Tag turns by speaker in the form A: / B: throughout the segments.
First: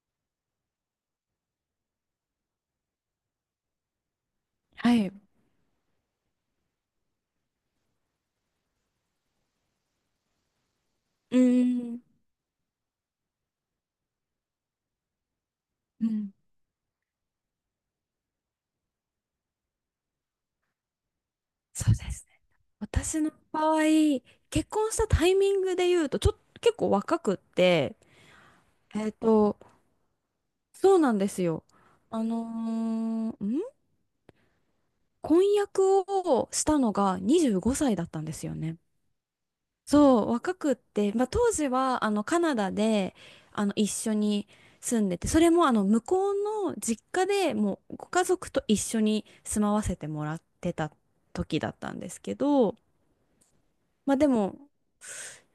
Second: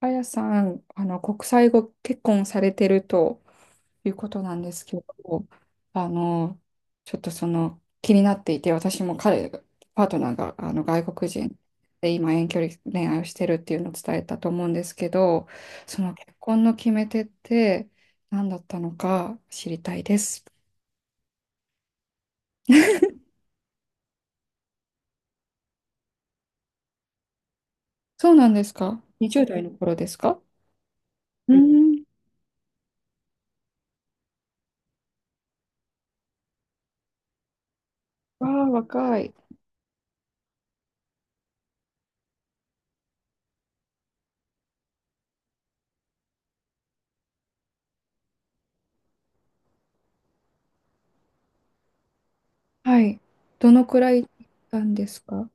A: あやさん、国際ご結婚されてるということなんです
B: は
A: けど、
B: い。う
A: あの、ちょっとその気になっていて、私もパートナーが外国
B: ー
A: 人
B: ん。
A: で今遠距離恋愛をしてるっていうのを伝えたと思うんですけど、そ
B: う
A: の結
B: ん。
A: 婚の決め手って何だったのか知りたいです。
B: そうですね。私の場合、結婚したタイミングで言うと、ちょっと結構若くって、
A: そうなんですか？
B: えっ
A: 20
B: と、
A: 代の頃ですか？
B: そうなんです
A: う
B: よ。
A: ん、
B: あのーん婚約をしたのが25歳だったんです
A: わ
B: よ
A: あ、
B: ね。
A: 若い。
B: そう、若くって、まあ、当時はカナダで一緒に住んでて、それも向こうの実家でもうご家族と一緒に住まわせてもらってた時だったんですけど、
A: はい。どのくら
B: まあで
A: い
B: も、
A: なんですか？は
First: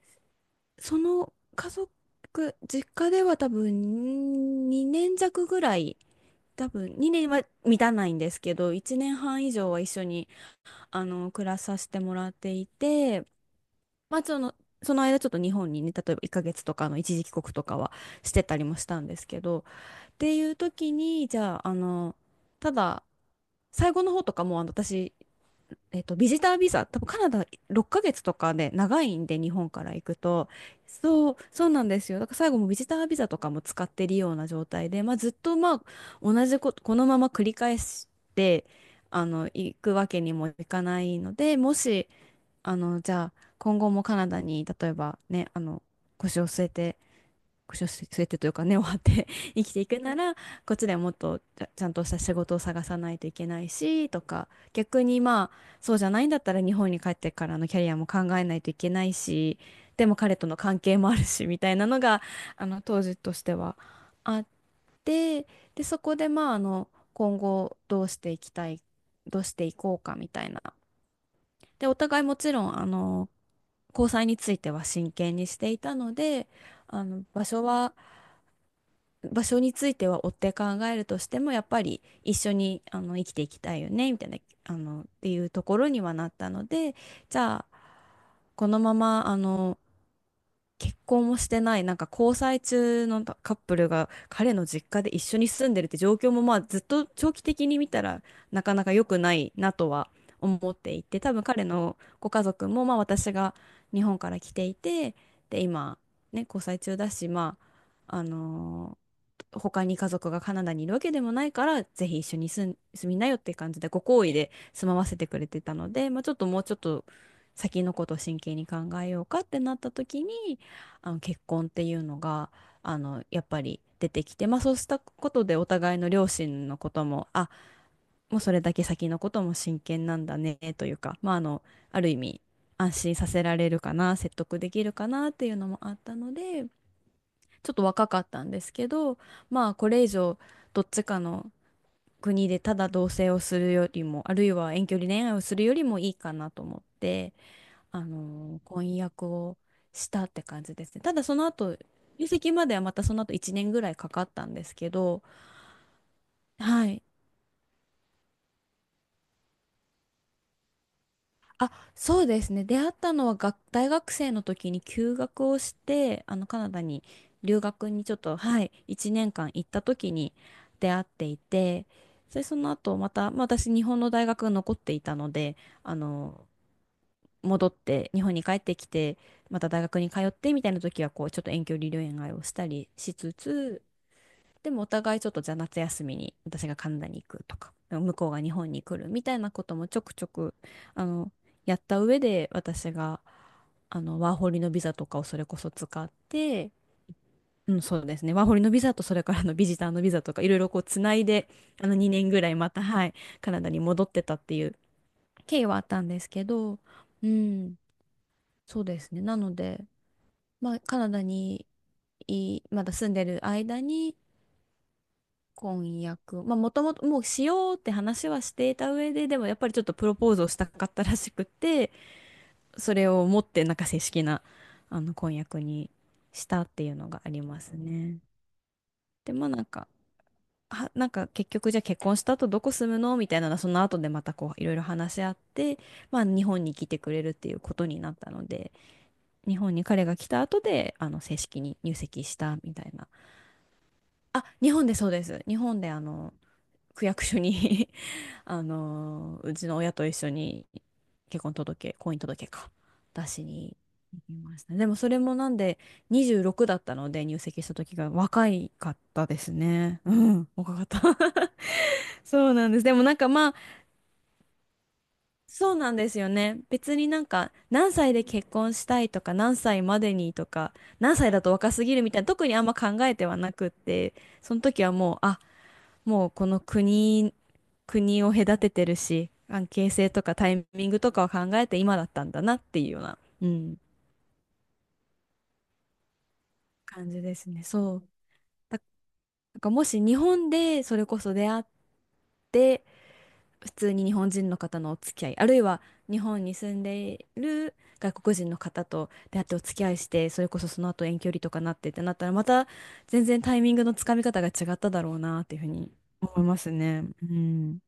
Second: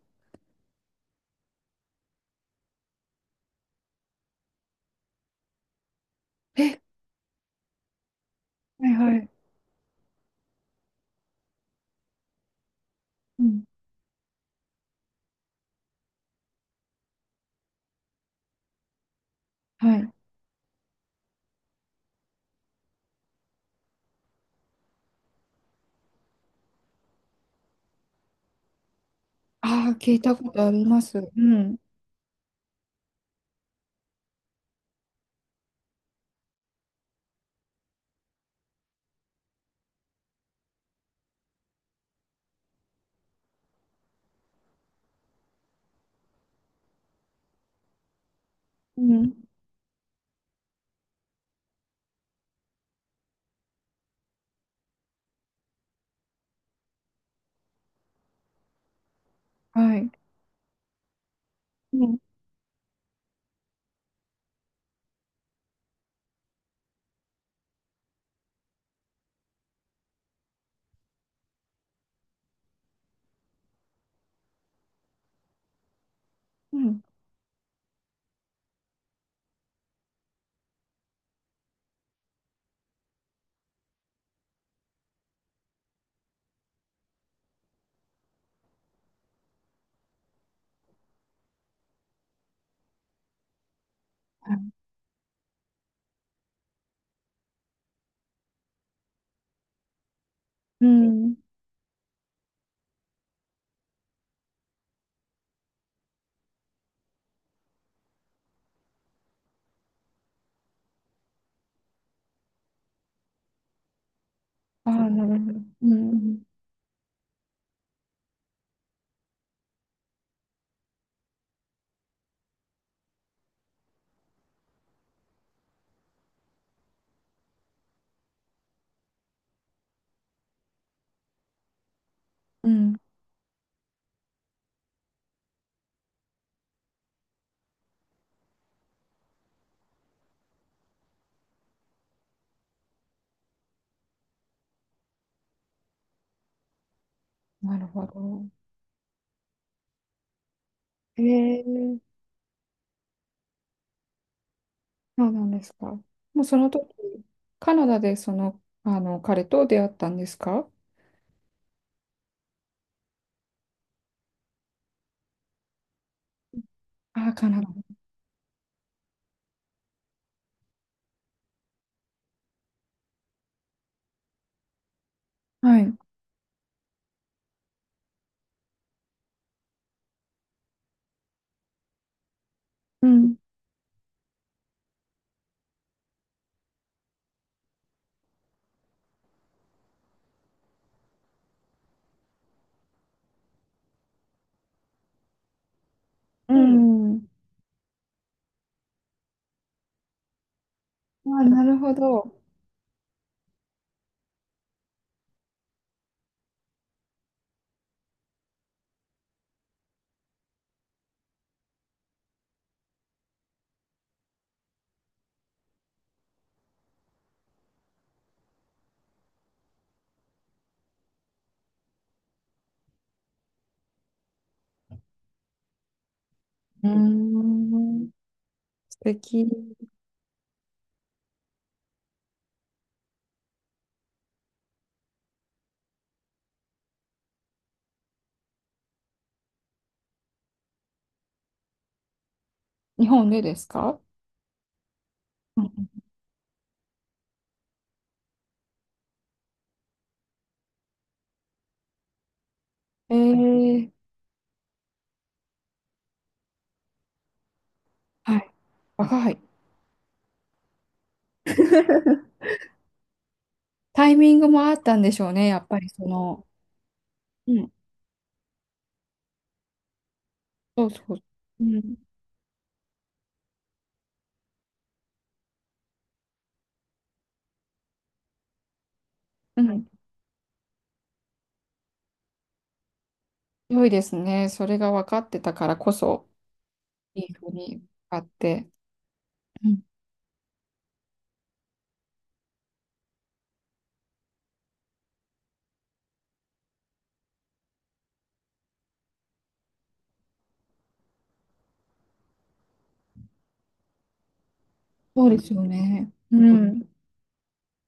B: その家族、実家では多分2年弱ぐらい、多分2年は満たないんですけど、
A: い
B: 1年
A: はい。
B: 半以上は一緒に暮らさせてもらっていて、
A: うん。
B: まあその、その間ちょっと日本にね、例えば1ヶ月とかの一時帰国とかはしてたりもしたんですけど、
A: はい。
B: っていう時に、じゃあ、ただ、最後の方とかもう私、ビジタービザ、多分カナダ6ヶ月とかで長いんで、日本か
A: あ
B: ら
A: あ、
B: 行
A: 聞
B: く
A: いた
B: と。
A: ことあります。う
B: そう、そう
A: ん。
B: なんですよ。だから最後もビジタービザとかも使ってるような状態で、まあ、ずっとまあ同じこと、このまま繰り返して、行くわけにもいかないので、もし、じゃあ、今後もカナダに、例えばね、腰を据えて、スウ据えてというか根を張っ
A: う
B: て
A: ん。
B: 生きていくなら こっちでもっとちゃんとした仕事を探さないといけないしとか、逆にまあそうじゃないんだったら日本に帰ってからのキャリアも考えないといけないし、
A: は
B: で
A: い。
B: も彼との関係もあるしみたいな
A: う
B: の
A: ん。
B: が当時としてはあって、でそこでまあ今後どうしていきたい、どうしていこうかみたいな。でお互いもちろん交際については真剣にしていたので、
A: うん。
B: 場所は、場所については追って考えるとしてもやっぱり一緒に生きていきたいよねみたいな、っていうところにはなったので、じゃあこのまま結婚もしてないなんか交際中のカップルが彼の実家で一緒に住んでるって状況もまあずっと長期的に見たらなかなか良くないなとは思っ
A: う
B: ていて、多
A: ん。
B: 分彼のご家族もまあ私が日本から来ていて、で今ね交際中だし、まあ他に家族がカナダにいるわけでもないから、ぜひ一緒に住みなよって感じで、ご好意で
A: あ
B: 住まわ
A: あ、
B: せ
A: な
B: て
A: る
B: くれ
A: ほど。
B: てたの
A: う
B: で、まあ、ちょっ
A: ん。
B: ともうちょっと先のことを真剣に考えようかってなった時に、結婚っていうのが、やっぱり出てきて、まあそうしたことでお互いの両親のことも、あ、もうそれだけ先のことも真剣なんだね、というか、まあある意味、
A: う
B: 安
A: ん。
B: 心させられるかな、説得できるかなっていうのもあったので、ちょっと若かったんですけど、まあこれ以上どっちかの国でただ同棲をするよりも、あるいは遠距離恋愛をするよりもいいかなと思って、
A: なるほど。
B: 婚約をしたって感じですね。ただその後、
A: ええ、
B: 入籍まではまたその後1年ぐらいかかったんですけど、
A: そうなんですか。もうその
B: は
A: 時、
B: い。
A: カナダでその、彼と出会ったんですか？
B: あ、そうですね。出会ったのは大学生の時に休学をして、カナダに
A: ああ、カ
B: 留
A: ナダ。
B: 学にちょっと、はい、1年間行った時に出会っていて、で、その後また、まあ、私日本の大学が残っていたので、
A: はい。
B: あの、戻って日本に帰ってきて、また大学に通ってみたいな時はこうちょっと遠距離恋愛をしたり
A: う
B: しつ
A: ん。
B: つ、でもお互いちょっとじゃあ夏休みに私がカナダに行くとか、向こうが日本に来るみたいなこともちょくちょくあの、やった上で私が、ワーホリのビザとかをそれこそ使っ
A: う
B: て、
A: ん。
B: うん、そうですね。ワーホリのビザとそれからのビジターのビザとかいろいろこうつない
A: ああ、
B: で、
A: なるほ
B: 2年
A: ど。
B: ぐらいまた、はい、カナダに戻ってたっていう経緯はあったんですけど、うん、そうですね。なので、まあ、カナダにいまだ住んでる間に、婚約。まあ、もともともうしようって話はしていた上で、でもやっぱりちょっとプロポーズをしたかったらしくて、それを持ってなんか正式な、婚約にしたって
A: うー
B: いうのがあります
A: ん。
B: ね。
A: 素
B: で、
A: 敵。
B: まあなんか、なんか結局じゃあ結婚した後どこ住むのみたいなのはその後でまたこういろいろ話し合って、まあ日本に来てくれるっていうことになったので、日本に彼が来た後で、正式に入籍したみたい
A: 日
B: な。
A: 本でですか？
B: あ、日本でそうです。日
A: うん。
B: 本で区役所に うちの親と一緒に結婚届、婚姻届か、出しに
A: ええ。
B: 行きましたね。でもそれもなんで26だったので入籍した時が
A: は
B: 若
A: い。
B: いかった
A: 若
B: で
A: い。
B: すね。うん、若かった。 そうなんです。でもなんかまあ、
A: タイミングもあったんでしょうね、やっ
B: そう
A: ぱり
B: なん
A: そ
B: ですよ
A: の、
B: ね。別になん
A: う
B: か
A: ん、
B: 何歳で結婚したいとか何歳までにとか
A: そうそ
B: 何
A: う、
B: 歳だと
A: う
B: 若すぎ
A: ん、
B: るみたいな、特にあんま考えてはなくって、その時はもうもうこの国、国を隔ててるし、
A: う
B: 関
A: ん、
B: 係性とかタイミングとかを考えて今だったんだなっていうような、うん、
A: 良いですね。それが分かってたからこそ、
B: 感
A: い
B: じ
A: い
B: で
A: ふ
B: す
A: う
B: ね。
A: に
B: そう。
A: あって、
B: だなん
A: う
B: か
A: ん、
B: もし日本でそれこそ出会って普通に日本人の方のお付き合い、あるいは日本に住んでいる外国人の方と出会ってお付き合いして、それこそその後遠距離とかなってってなったら、また全然タイミングのつかみ方が違っただろう
A: そうで
B: なっ
A: す
B: ていう
A: よ
B: ふうに
A: ね。う
B: 思います
A: ん、
B: ね。うん。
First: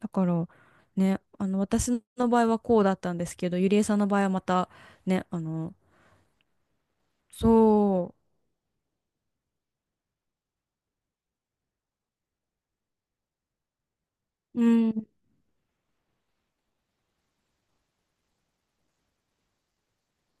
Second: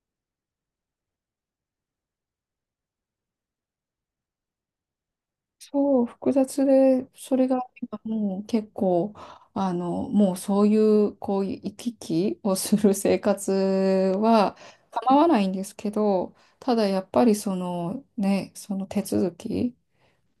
B: だから、ね、私の場合はこうだったんですけど、ゆりえさんの場合はまた、ね、
A: そう、複雑で、それが今
B: そ
A: もう結構、もうそういう、こういう行き来をする生活は
B: う、うん、
A: 構わないんですけど、ただやっぱりそのね、その手続き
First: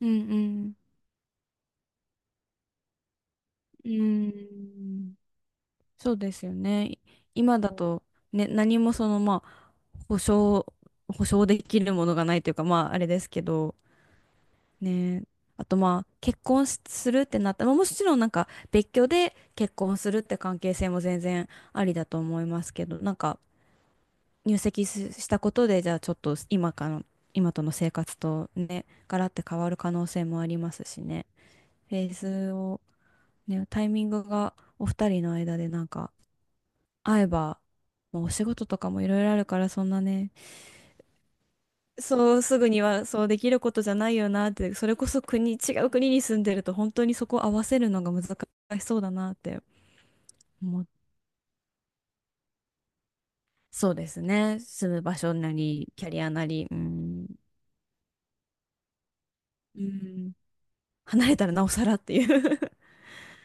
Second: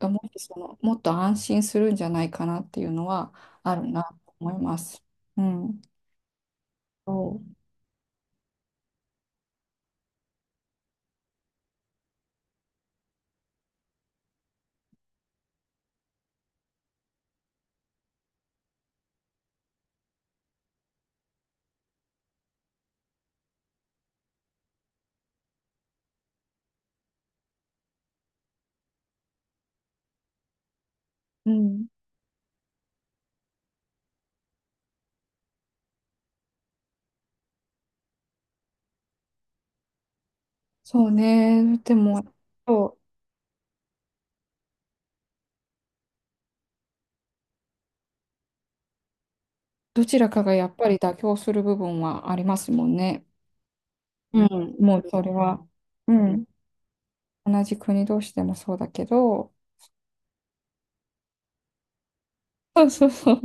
B: う
A: もっ
B: ん、う
A: とそ
B: ん、
A: の、もっと安心するんじゃないかなっていうのはある
B: う
A: なと思います。
B: ん。
A: うん。
B: そうですよね。
A: そ
B: 今だと、ね、何もその、まあ、保証、保証できるものがないというか、まあ、あれですけど、ね。あと、まあ、結婚するってなったら、まあもちろんなんか、別居で結婚するって関係性も全然ありだと思いますけど、なんか、入籍したことで、じゃあ、ちょっと今との生活とね、ガラッて変わる可能性もありますしね。
A: う、うん、
B: フェーズを、ね、タイミングがお二人の間でなんか、会えば、まあ、お仕事とかもいろいろあるから、そんなね、
A: そうね。でも、
B: そうすぐに
A: そ
B: は
A: う、
B: そうできることじゃないよなって、それこそ違う国に住んでると本当にそこを合わせるのが難しそうだなって
A: どちらかがやっ
B: 思
A: ぱ
B: う。
A: り妥協する部分はありますもんね。
B: そうです
A: う
B: ね。
A: ん、
B: 住
A: もう
B: む場
A: それ
B: 所な
A: は、
B: り、キャ
A: う
B: リア
A: ん、
B: なり、うん、
A: 同じ国同士でもそうだけど、
B: うん、離れたらなおさらっていう
A: そうそうそう。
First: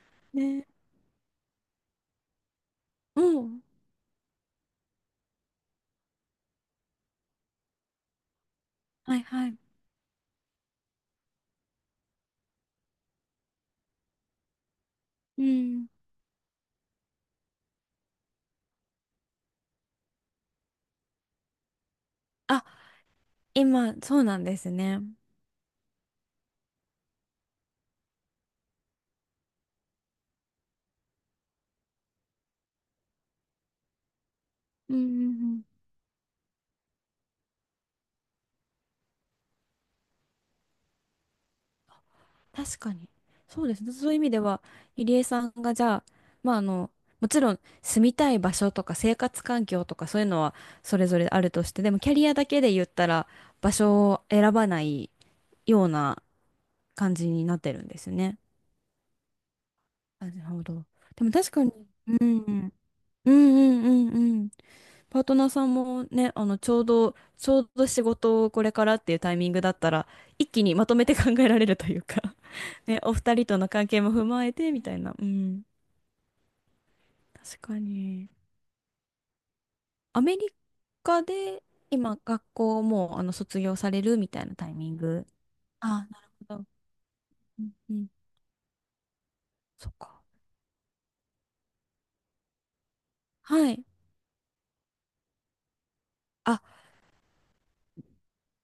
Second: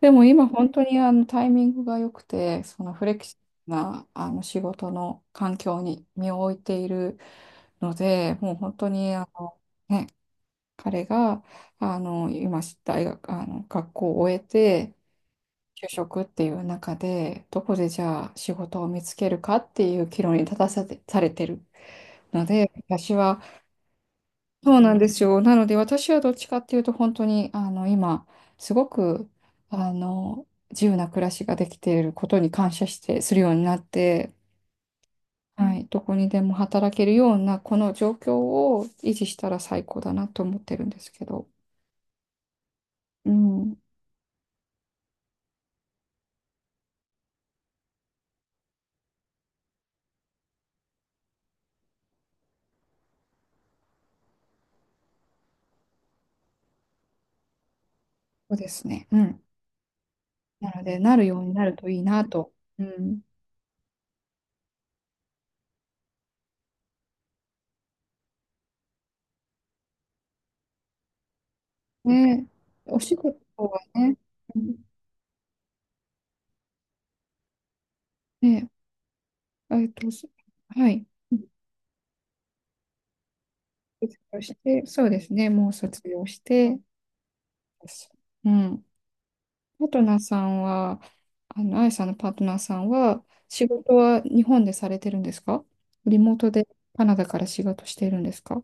A: でも 今
B: ね。
A: 本当にタイミングが良くて、そのフレ
B: う
A: キシ
B: ん。
A: ブルな仕事の環境に身を置いているので、もう本当に
B: はい
A: あ
B: はい。
A: の、ね、彼があの今大学あの学校を終えて
B: うん。
A: 就職っていう中でどこでじゃあ仕事を見つけるかっていう岐路に立たされてるの
B: あ、
A: で私は、
B: 今、そうなんです
A: そうなん
B: ね。
A: ですよ。なので私はどっちかっていうと本当にあの今すごく自由な暮らしができていることに感謝してするようになって。
B: うんうんうん。
A: はい、どこにでも働けるようなこの状況を維持したら最高だなと思ってるんですけど。
B: 確かに。
A: う
B: そうで
A: ん。
B: すね。そういう意味では、入江さんがじゃあ、まあもちろん住みたい場所とか生活環境とかそういうのはそれぞれあるとして、でもキャリアだけで言ったら場所を選ばないような感じになってるんですね。
A: そうですね。うん。
B: なるほ
A: なの
B: ど。
A: で、な
B: で
A: る
B: も
A: よう
B: 確
A: にな
B: かに、
A: るといいな
B: うん、
A: と。
B: うん
A: うん。
B: うんうんうん。パートナーさんもね、ちょうど仕事をこれからっていうタイミングだったら、一気にまとめて考えられるというか
A: ね、
B: ね、
A: お
B: お
A: 仕
B: 二
A: 事
B: 人との
A: は
B: 関係も
A: ね、
B: 踏まえ
A: う
B: て
A: ん、
B: みたいな。うん。確かに。
A: ね、えっと、
B: ア
A: そ
B: メリ
A: はい。
B: カ
A: うん、
B: で今、学校もう、卒業され
A: 卒
B: るみ
A: 業
B: たい
A: し
B: なタイ
A: て、
B: ミン
A: そうで
B: グ。
A: すね、もう卒
B: あ、な
A: 業
B: る
A: し
B: ほど。
A: て、
B: うん
A: で
B: うん。
A: す。うん。パ
B: そ
A: ー
B: っ
A: トナー
B: か。
A: さんは、あやさんのパートナーさんは、仕
B: はい。
A: 事は日本でされてるんですか？リモート
B: あ、
A: でカナダから仕事しているんですか？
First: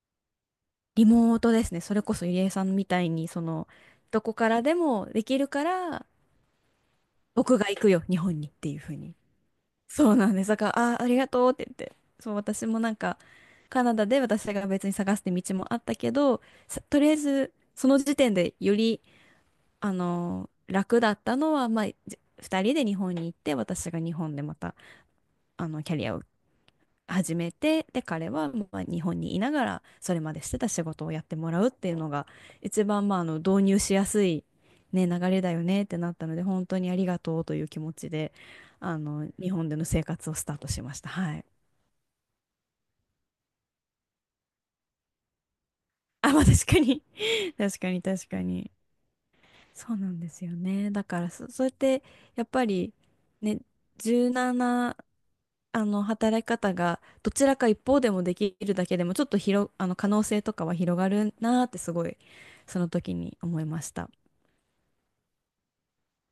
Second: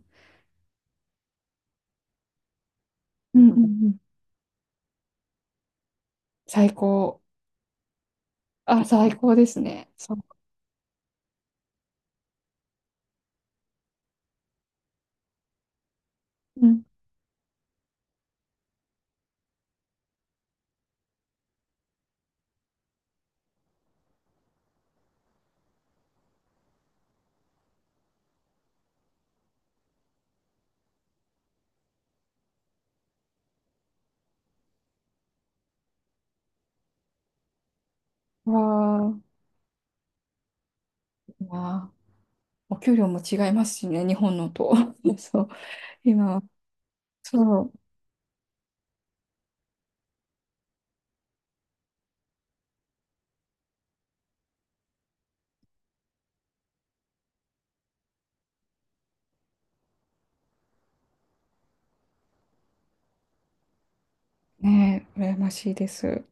B: リモートですね。それこそ、ゆりえさんみたいに、
A: う
B: そ
A: んうん
B: の、
A: うん。
B: どこからでもできるから、
A: 最高。
B: 僕が行くよ、日本にっていう
A: あ、
B: ふうに。
A: 最高ですね。
B: そ
A: そ
B: う
A: う。
B: なんです。だから、ありがとうって言って。そう、私もなんか、カナダで私が別に探すって道もあったけど、
A: うん。
B: とりあえず、その時点でより、楽だったのは、まあ、二人で日本に行って、私が日本でまた、キャリアを始めて、で、彼はまあ日本にいながら、それまでしてた仕事をやってもらうっていうのが、一番、まあ、導入しやすい、ね、流れだよねってなったので、本当にありがとうという気持ちで、
A: わー、
B: 日本での生活をスタートしました。
A: い
B: はい。
A: いな。お給料も違いますしね、日本のと。そう、
B: あ、
A: 今
B: ま
A: は、
B: あ、確かに
A: そ
B: 確かに、確かに。そうなんですよね。だからそうやって、やっぱり、ね、1なな働き方がどちらか一方でもできるだけでもちょっと広、あの可能性とかは広がるなーってすごいその時に思いました。
A: う、ね、羨ましいです。